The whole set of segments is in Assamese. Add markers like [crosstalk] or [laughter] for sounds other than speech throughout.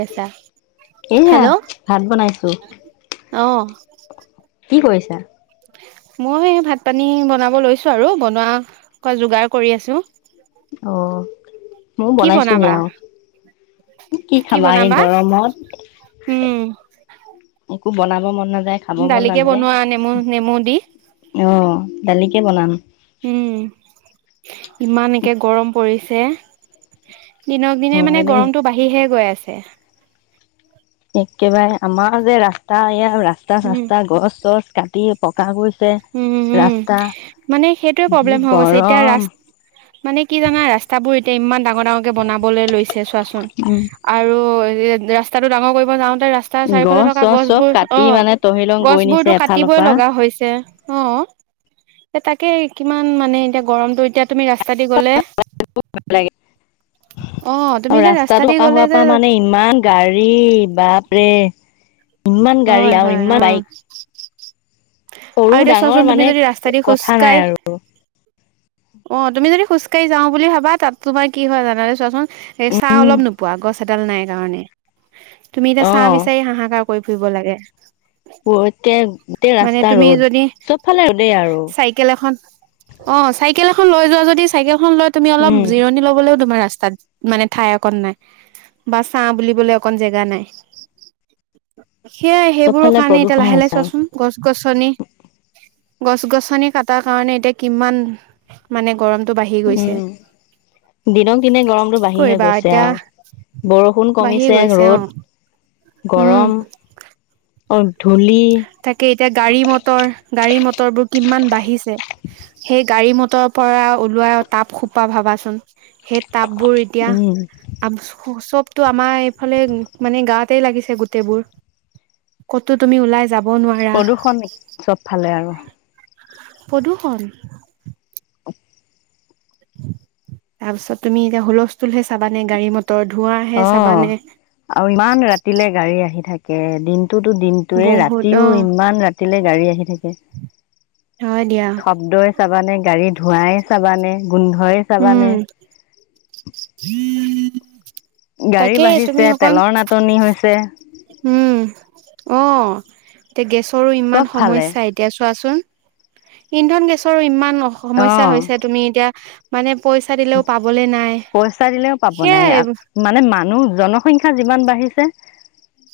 আছা এয়া হেল্ল' ভাত বনাইছোঁ। অ'। কি কৈছা? মই এই ভাত-পানী বনাব লৈছোঁ, আৰু বনোৱা-কোৱা যোগাৰ কৰি আছোঁ। মইও বনাইছোঁহি বনাবা অ, এই কি খাবা এই গৰমত। উম বনাম ব মন নাযায় খাব মন দালিকে নাযায় বনোৱা নেমু নেমু দি অ' দালিকে বনাম। উম ইমানকে গৰম পৰিছে দিনক দিনে হয় মানে দেই গৰমটো বাঢ়িহে গৈ আছে [unintelligible] একেবাৰে আমাৰ যে ৰাস্তা এয়া ৰাস্তা উম চাস্তা গছ চছ কাটি পকা গৈ উম', -উম', মানে সেইটোয়ে যি প্ৰ'ব্লেম হৈ গৈছে এতিয়া গৰম ৰাচ-মানে কি জানা ৰাস্তাবোৰ এ [unintelligible] ডাঙৰ-ডাঙৰকে বনাবলৈ লৈছে, চোৱাচোন উম আৰু এ ', ৰাস্তাটো ডাঙৰ কৰিব যাওঁ তে, ৰাস্তাৰ চাৰিওফালে গছ থকা চছ চব গছবোৰ কাটি অ', মানে তহিলং কৰি নিছে -গছবোৰতো এফালৰ কাটিবই পৰা লগা হৈছে। অ', এ', তাকে কিমান মানে এতিয়া গৰমটো এতিয়া তুমি ৰাস্তা দি গ'লে অ তুমি আৰু এতিয়া ৰাস্তা দি পকা গ'লে হোৱাৰ যে পৰা মানে ইমান গাড়ী বাপৰে ইমান-গাড়ী হয় আৰু হয় অ ইমান -বাইক আৰু এতিয়া চোৱাচোন সৰু-ডাঙৰ তুমি মানে যদি ৰাস্তা দি কথা নাই খোজকাঢ়ি আৰু অ', তুমি যদি খোজকাঢ়ি -যাওঁ বুলি ভাবা তাত তোমাৰ কি হয় ', জানানে চোৱাচোন এ ছাঁ উম অলপ নোপোৱা গছ। এডাল নাই কাৰণে। তুমি এতিয়া ছাঁ বিচাৰি হাঁহাকাৰ কৰিব ফুৰিব লাগে। প্ৰত্যেক, গোটেই মানে ৰাস্তা তুমি ৰ'দ। যদি সব ফালে ৰ'দেই আৰু চাইকেল এখন অ চাইকেল এখন লৈ যাও যদি, চাইকেল। লৈ তুমি অলপ উম জিৰণি ল'বলৈও তোমাৰ ৰাস্তাত মানে ঠাই অকণ নাই। বা ছাঁ বুলিবলৈ অকণ জেগা নাই। সেয়াই সেইবোৰৰ চবফালে কাৰণে এতিয়া প্ৰদূষণে লাহে লাহে হৈছে আৰু চোৱাচোন গছ-গছনি। গছ-গছনি কটাৰ কাৰণে এতিয়া কিমান মানে গৰম উম দিনক দিনে গৰমটো কি বাঢ়িহে কৰিবা গৈছে এতিয়া আৰু বৰষুণ বাঢ়ি কমিছে, গৈছে অ ৰ'দ গৰম [unintelligible] তাকেই এতিয়া গাড়ী-মটৰ, গাড়ী মট মটৰ বোৰ কিমান বাঢ়িছে, সেই গাড়ী-মটৰৰ পৰা ওলোৱা তাপ খোপা ভাবাচোন সেই তাপবোৰ এতিয়া উম [unintelligible] চব টো আমাৰ এইফালে মানে গাতেই লাগিছে গোটেইবোৰ, ক'তো তুমি ওলাই যাব নোৱাৰা প্ৰদূষণ চব ফালে আৰু প্ৰদূষণ। [unintelligible] তাৰপিছত তুমি এতিয়া হুলস্থূল হে চাবা নে, গাড়ী-মট অ' আৰু ইমান ৰাতিলে গাড়ী আহি থাক কেইদিন টোতু দিনটোয়ে বহুত ৰাতিও অ ইমান ৰাতি দিলে গাড়ী আহি থাকে। হয় দিয়া শব্দই চাবানে গাড়ী ধোঁৱাই চাবানে গোন্ধই উম চাবানে। গাড়ী তাকে তুমি বাঢ়িছে, অকণ তেলৰ নাটনি হৈছে। উম অ' কে গেছ তোৰও ইমান চব ফালে সমস্যা এতিয়া চোৱাচোন। ইন্ধন গেছৰো ইমান অ সমস্যা হৈছে তুমি এতিয়া মানে পইচা দিলেও পাবলে নাই পইচা দিলেওঁ পাব নাই, সেয়াই মানে মানুহ জনসংখ্যা যিমান বাঢ়িছে।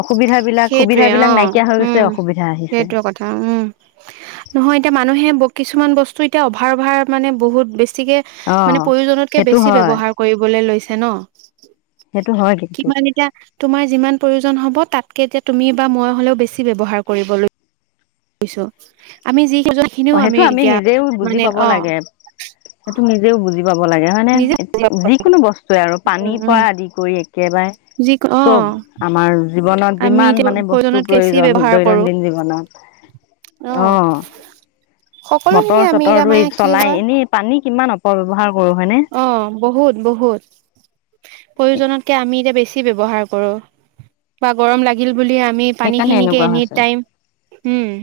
অসুবিধা বিলাক সুবিধা সেইটোৱে বিলাক অ' নাইকিয়া হৈ গৈছে উম, অসুবিধা আহিছে সেইটোৱে কথা উম, নহয় এতিয়া মানুহে কিছুমান বস্তু এতিয়া অভাৰ অভাৰ মানে বহুত বেছি বেছিকে অ মানে, প্ৰয়োজনতকে সেইটো বেছি হয় ব্যৱহাৰ কৰিবলৈ লৈছে। [unintelligible] সেইটো হয় কিন্তু কিমান এতিয়া তোমাৰ যিমান প্ৰয়োজন হ'ব তাত কে এতিয়া তুমি বা মই হ'লেও বেছি ব্যৱহাৰ কৰিবলৈ লৈছোঁ, আমি যি সেইখিনিও অঁ' সেইটো আমি এতিয়া নিজেও বুজি মানে পাব অ লাগে, সেইটো নিজেও বুজি পাব লাগে হয় নে, নিজে যিকোনো বস্তুৱে আৰু উম পানীৰ উম পৰা আদি কৰি কেবাৰে, যি অ চব, আমাৰ জীৱনত আমি যিমান এতিয়া মানে বস্তু প্ৰয়োজনতকে বেছি প্ৰয়োজন ব্যৱহাৰ কৰো দৈনন্দিন জীৱনত অ [inaudible] অঁ'। সকলো খিনি মটৰ আমি চটৰ এতিয়া ধৰি মানে চলাই এনেই পানী কিমান অপব্যৱহাৰ কৰো হয়নে অঁ', বহুত বহুত। প্ৰয়োজনতকে আমি বেছি ব্যৱহাৰ কৰোঁ, বা গৰম লাগিল বুলি আমি সেইকাৰণে পানীখিনিকে এনেকুৱা এনি হৈছে টাইম, উম। [inaudible]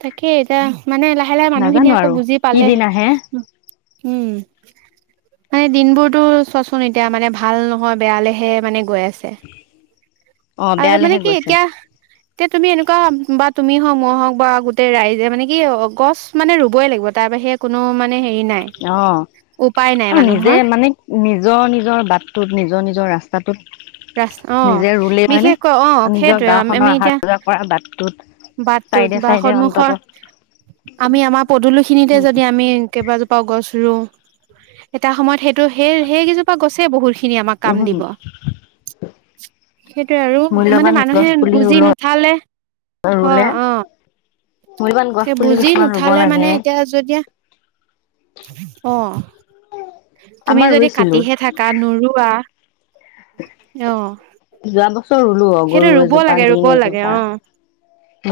তাকেই টা মানে লাহে - লাহে নাজানো মানুহখিনিয়ে আকৌ আৰু বুজি কি দিন পালেহে, আহে উম। মানে দিনবোৰতো চোৱাচোন, এতিয়া মানে ভাল নহয় বেয়ালেহে মানে গৈ আ ছে, অ আৰু মানে বেয়ালেহে কি গৈছে এতিয়া, এতিয়া তুমি এনেকুৱা বাট তুমি হম মই হওক বা গোটেই ৰাইজে মানে কি, অ' গছ মানে ৰুবই লাগিব তাৰ বাহিৰে কোনো মানে হেৰি নাই অ', উপায় নাই অ' নিজে মানুহৰ মানে নিজৰ- নিজৰ বাটটোত নিজৰ - নিজৰ ৰাচ ৰাচ অ [inaudible] নিজে ৰুলেই হয়নে? বিশেষকৈ অ নিজৰ সেইটোৱে গাওঁ আমি খনৰ অহা এতিয়া যোৱা কৰা বাটটোত বাটটোত চাইডে বা চাইডে অন্তত সন্মুখৰ, আমি আমাৰ পদুলিখিনিতে যদি আমি কেইবাজোপা গছ ৰোঁ, এটা সময়ত সেই তো সেই-সেইকেইজোপা গছেই বহুতখিনি আমাক কাম উম দিব। [inaudible] সেইটোয়ে আৰু, মানে মূল্যবান মানুহে গছ পুলি বুজি ৰুল নুঠালে ৰুলে হয় অ', মূল্যবান গছ ঠে পুলি বুজি কিছুমান ৰুব নুঠালে মানে লাগে এতিয়া যেতিয়া অ' তুমি আমাৰ যদি ৰুইছিলো কাটিহে থাকা, নোৰোৱা অ'। যোৱা বছৰ ৰুলো অ গৰু সেইটো ৰুব এজোপা নিম লাগে-ৰুব লাগে এজোপা অ',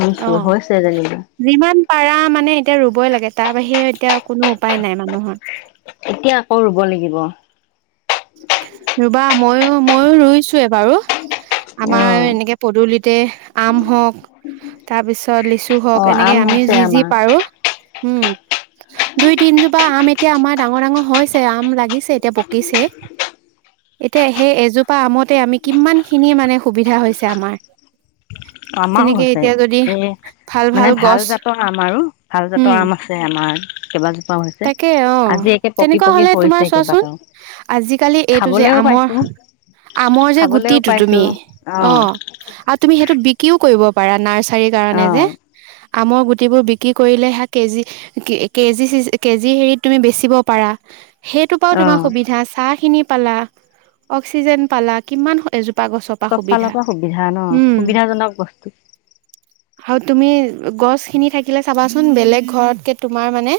ৰুইছো হৈছে অ', যেনিবা যিমান পাৰা মানে এতিয়া ৰুবই লাগে, তাৰ বাহিৰে এতিয়া কোনো উপায় নাই মানুহৰ। এতিয়া আকৌ ৰুব লাগিব। ৰুবা মইও-মইও ৰুইছোৱে বাৰু। আমাৰ এনেকে পদূলিতে, আম হওঁক তাৰ পিছত ত লিচু অ হওঁক, আম এনেকে আমি হৈছে যি যি আমাৰ পাৰোঁ। উম, দুই-তিনজোপা আম এতিয়া আমাৰ ডাঙৰ ডাঙৰ হৈছে। আম লাগিছে এতিয়া পকিছে। এতিয়া সেই এজোপা আমতে আমি কিমান খিনি মানে সুবিধা হৈছে আমাৰ। আমাৰো তেনেকে হৈছে এতিয়া যদি এই ভাল মানে ভাল গছ জাতৰ আম আৰু ভাল জাতৰ উম আম আছে আমাৰ, কেইবাজোপাও হৈছে। তাকে অ আজি একে পকি তেনেকুৱা পকি হলে তোমাৰ সৰিছে চোৱাচোন কেইবাটাও। আজিকালি এইটো যে খাবলৈও আমৰ, পাইছো আমৰ যে খাবলৈও গুটিটো পাইছো তুমি অ অহ, আৰু তুমি সেইটো বিক্ৰীও কৰিব পাৰা নাৰ্চ চাৰি অ কাৰণে যে, আমৰ গুটিবোৰ বিক্ৰী কৰিলে হে কেজি কে কেজি কেজি হেৰিত তুমি বেচিব পাৰা। সেইটোৰ পৰাও অ তোমাৰ সুবিধা চা নি পালা অক্সিজেন পালা কিমান এজো চব ফালৰ পৰা সুবিধা, ন? সুবিধাজনক বস্তু। আৰু তুমি গছখিনি থাকিলে চাবাচোন, বেলেগ ঘৰতকে তোমাৰ মানে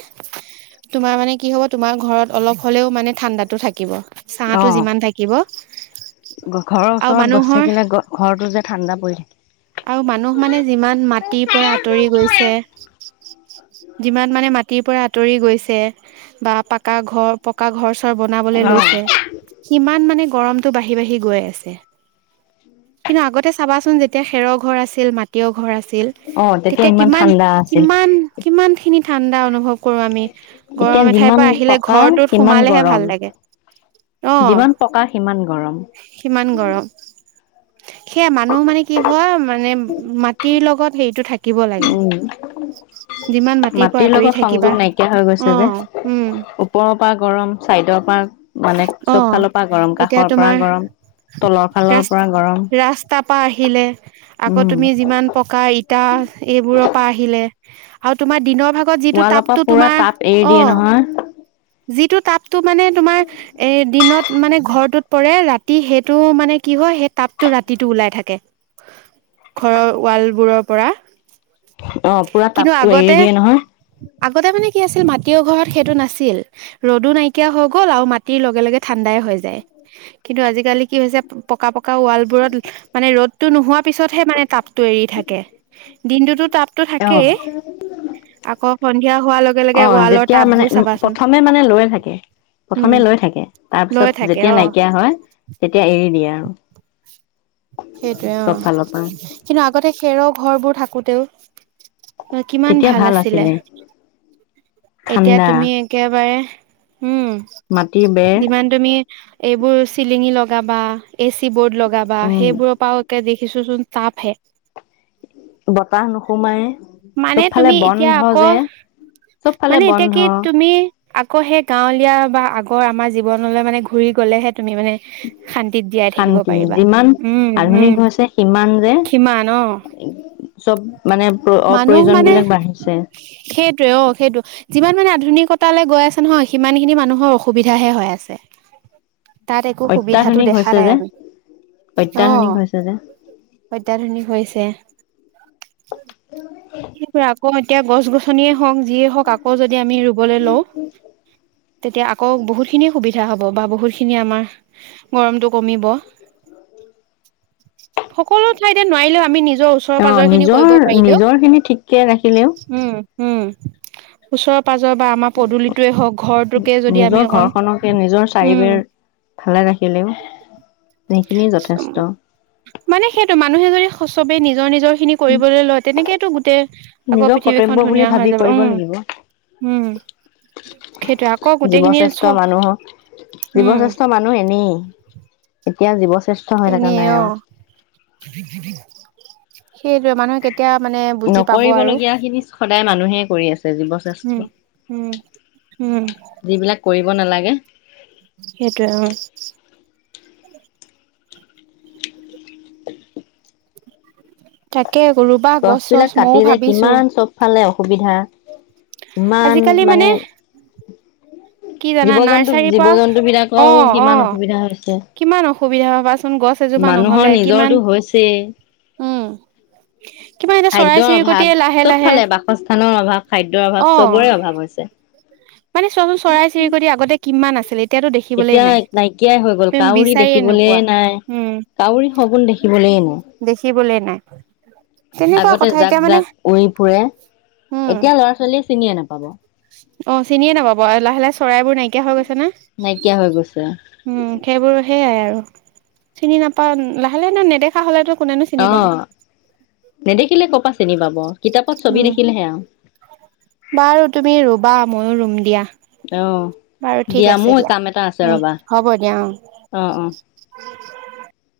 তোমাৰ মানে কি হ'ব তোমাৰ ঘৰত অলপ হ'লেও মানে ঠাণ্ডাটো থাকিব। ছাহটো অহ, যিমান থাকিব ঘৰৰ আৰু ওচৰত গছ মানুহৰ থাকিলে ঘৰতো যে ঠাণ্ডা পৰি আৰু মানুহ মানে থাকে। যিমান মাটিৰ পৰা আত তৰি গৈছে। যিমান মানে মাটিৰ পৰা আঁতৰি গৈছে, বা পাকা ঘৰ পকা ঘৰ চ ত বনাবলৈ লৈছে। সিমান মানে গৰমতটো বাঢ়ি বাঢ়ি গৈ আছে। কিন্তু আগতে চাবাচোন, যেতিয়া খেৰৰ ঘৰ আছিল, মাটিৰ ঘৰ আছিল অ চিল তেতিয়া ইমান কিমান ঠাণ্ডা আছিল কিমান কিমান খিনি। ঠাণ্ডা অনুভৱ কৰো আমি, এতিয়া গৰম এঠাইৰ যিমান পৰা আহিলে পকা ঘৰটোত সিমান সোমালেহে গৰম ভাল লাগে। অ যিমান পকা সিমান গৰম। সিমান গৰম সেয়া মানুহ মানে কি হয়, মানে মাটিৰ লগত গত হেৰিটো থা উম, যিমান পৰা মাটিৰ আঁতৰি লগত থাকিবা সংযোগ নাইকিয়া হৈ গৈছে অ যে, উম ওপৰৰ পৰা গৰম, চাইডৰ পৰা মানে অ চব ফালৰ পৰা গৰম, এতিয়া কাষৰ পৰা তোমাৰ গৰম, তলৰ ফালৰ পৰা গৰম। পা আহিলে আকৌ উম তুমি যিমান পকা ইটা এইবোৰৰ পৰা আহিলে আও তোমাৰ দিনৰ ভাগত যিটো ৱালৰ পৰা তাপটো পুৰা তোমাৰ, তাপ এৰি অ, দিয়ে নহয় যিটো তাপটো মানে তোমাৰ এই দিনত মানে ঘৰটোত পৰে, ৰাতি সেইটো মানে কি হয়, সেই তাপটো ৰাতিটো ওলাই থাকে, ঘৰৰ ৱালবোৰৰপৰা অ, পুৰা তাপটো এৰি দিয়ে নহয় আগতে মানে কি আছিল, মাটিয়ৰ ঘৰত সেইটো নাছিল। ৰ'দো নাইকিয়া হৈ গ'ল আৰু মাট টি লগে লগে ঠাণ্ডাই হৈ যায়। কিন্তু আজিকালি কি হৈছে পকা পক কা ৱালবোৰত মানে ৰ'দ টো নোহোৱা পিছতহে মানে তাপটো এৰি থাকে দিনটোতো তাপ অ সন্ধিয়া হোৱাৰ লগে অ লগে ৱালৰ যেতিয়া মানে টাপবোৰ চাবাচোন প্ৰথমে মানে লৈ থাকে উম প্ৰথমে লৈ থাকে তাৰপিছত লৈ থাকে যেতিয়া অ নাইকিয়া হয় তেতিয়া এৰি দিয়ে আ। সেইটোৱে চব অ' ফালৰ পৰা কিন্তু আগতে খেৰৰ ঘৰবোৰ থাকোঁতেও এ কিমান ভাল আছিলে। এতিয়া ঠাণ্ডা তুমি একে বাৰে উম মাটিৰ বেৰ যিমান তুমি এইবোৰ চিলিঙ লগাবা, এচিবৰ্ড লগ লগাবা উম সেইবোৰৰ পৰা একে বি কিছুচোন তাপ হে। বতাহ নোসোমাই মানে চব ফালে তুমি এতিয়া বন্ধ আকৌ যে, চৱ মানে এতিয়া কি তুমি আকৌ সেই গাঁৱলীয়া বা আগৰ আমাৰ জীৱনলৈ মানে ঘুৰি গ'লেহে। তুমি মানে শান্তিত জীয়াই থাকিব শান্তি পাৰিবা যিমান উম উম আধুনিক হৈছে সিমান যে সীমান অ' চব মানে মানুহ অপ্ৰয়োজন মানে বিলাক বাঢ়িছে সেইটোৱে অ' সেইটো যিমান মানে। আধুনিক কতালৈ গৈ আছে নহয় সিমান খিনি মানুহৰ অসুবিধাহে হৈ আছে। তাত একো সুবিধাটো অত্যাধুনিক দেখা হৈছে নাই যে আমি অত্যাধুনিক অ' হৈছে যে অত্যাধুনিক হৈছে। [unintelligible] [unintelligible] আকৌ এতিয়া গছ-গছনিয়ে হওঁক যিয়েই হওঁক আকৌ যদি আমি ৰুৱলৈ লওঁ তেতিয়া আকৌ বহুতখিনি সুবিধা হ'ব বা বহুতখিনি আমাৰ গৰমটো কমিব। [inaudible] সকলো ঠাইতে নোৱাৰিলেও আমি নিজৰ। নিজৰ ওচৰ-পাজৰ খিনি কৰিব পাৰিলেও। ঘৰখিনি ঠিক ৰাখিলেও। উম উম ওচৰত। পাজপা আমাৰ পদুলিটোৱে হ'ক ঘৰটোকে যদি আমি নিজৰ অকন, ঘৰখনকে নিজৰ উম চাৰিবেৰ ভালে ৰাখিলেও সেইখিনি যথেষ্ট মানে সেইটো মানুহে যদি চবে নিজৰ নিজৰ ় খিনি কৰিবলৈ লয়। তেনেকেটো গোটেই আকৌ নিজৰ কৰ্তব্য পৃথিৱীখন বুলি ধুনীয়া হৈ ভাবি যাব। কৰিব উম লাগিব উম সেইটোৱে আকৌ গোটেইখিনি চ জীৱশ্ৰেষ্ঠ মানুহ উম জীৱশ্ৰেষ্ঠ মানুহ এনেই এতিয়া জীৱ শ্ৰে এনে অ'। সেইটোৱে মানুহে কে নকৰিব লগীয়া খিনি সদায় মানুহে কৰি আছে। জীৱ উম শ্ৰেষ্ঠ উম উম যিবিলাক কৰিব নালাগে। সেইটোয়ে অ তাক গছ বিলাক কাটি যে কিমান চব ফালে অ সুবিধা ইমান মানে কি জানা জীৱ-জন্তু, নাৰ্চাৰীৰ পৰা জীৱ-জন্তু বিলাকৰো অ', কিমান অ', অসুবিধা হৈছে। কিমান অসুবিধা ভাবাচোন গছ এজোপা মানুহৰ নহ'লে নিজৰ কিমান টো হৈছে উম, কিমান এতিয়া চৰাই খাদ্য অভাৱ চিৰিকটিয়ে লাহে চব লাহে ফালে বাসস্থানৰ অভাৱ খাদ্য অভাৱ অ', চবৰে অভাৱ হৈছে। মানে চোৱাচোন চৰাই চিৰি কতি আগতে কিমান আছিলে। এতিয়াতো দেখিবলে এতিয়া নাই। নাইকিয়াই হৈ গল তুমি কাউৰী বিচাৰিয়ে দেখিবলৈ নোপোৱা নাই। উম, কাউৰী শগুণ দেখিবলৈ নাই। দেখিবলে নাই তেনেকুৱা আগতে কথা এতিয়া মানে জাক-জাক উৰি ফুৰে উম, এতিয়া ল'ৰা ছোৱালীয়ে চিনিয়ে না পাব। অ' চিনিয়ে নাপাব আৰু লাহে লাহে চৰাই বোৰ নাইকিয়া হৈ গৈছে। ন নাইকিয়া হৈ গৈছে উম সেইবোৰ সেইয়া আৰু চিনি নাপাও লাহে লাহে নেদেখা হ'লেতো কোনেনো চিনি পাব অ' নেদেখিলে ক' পা চিনি পাব। কিতাপত ছবি উম। দেখিলেহে আৰু বাৰু তুমি ৰোবা। মইও ৰুম দিয়া। বাৰু অ' ঠিক দিয়া আছে মোৰ কাম এটা আছে উম, ৰ'বা হ'ব দিয়া অ'। অঁ অঁ। [unintelligible]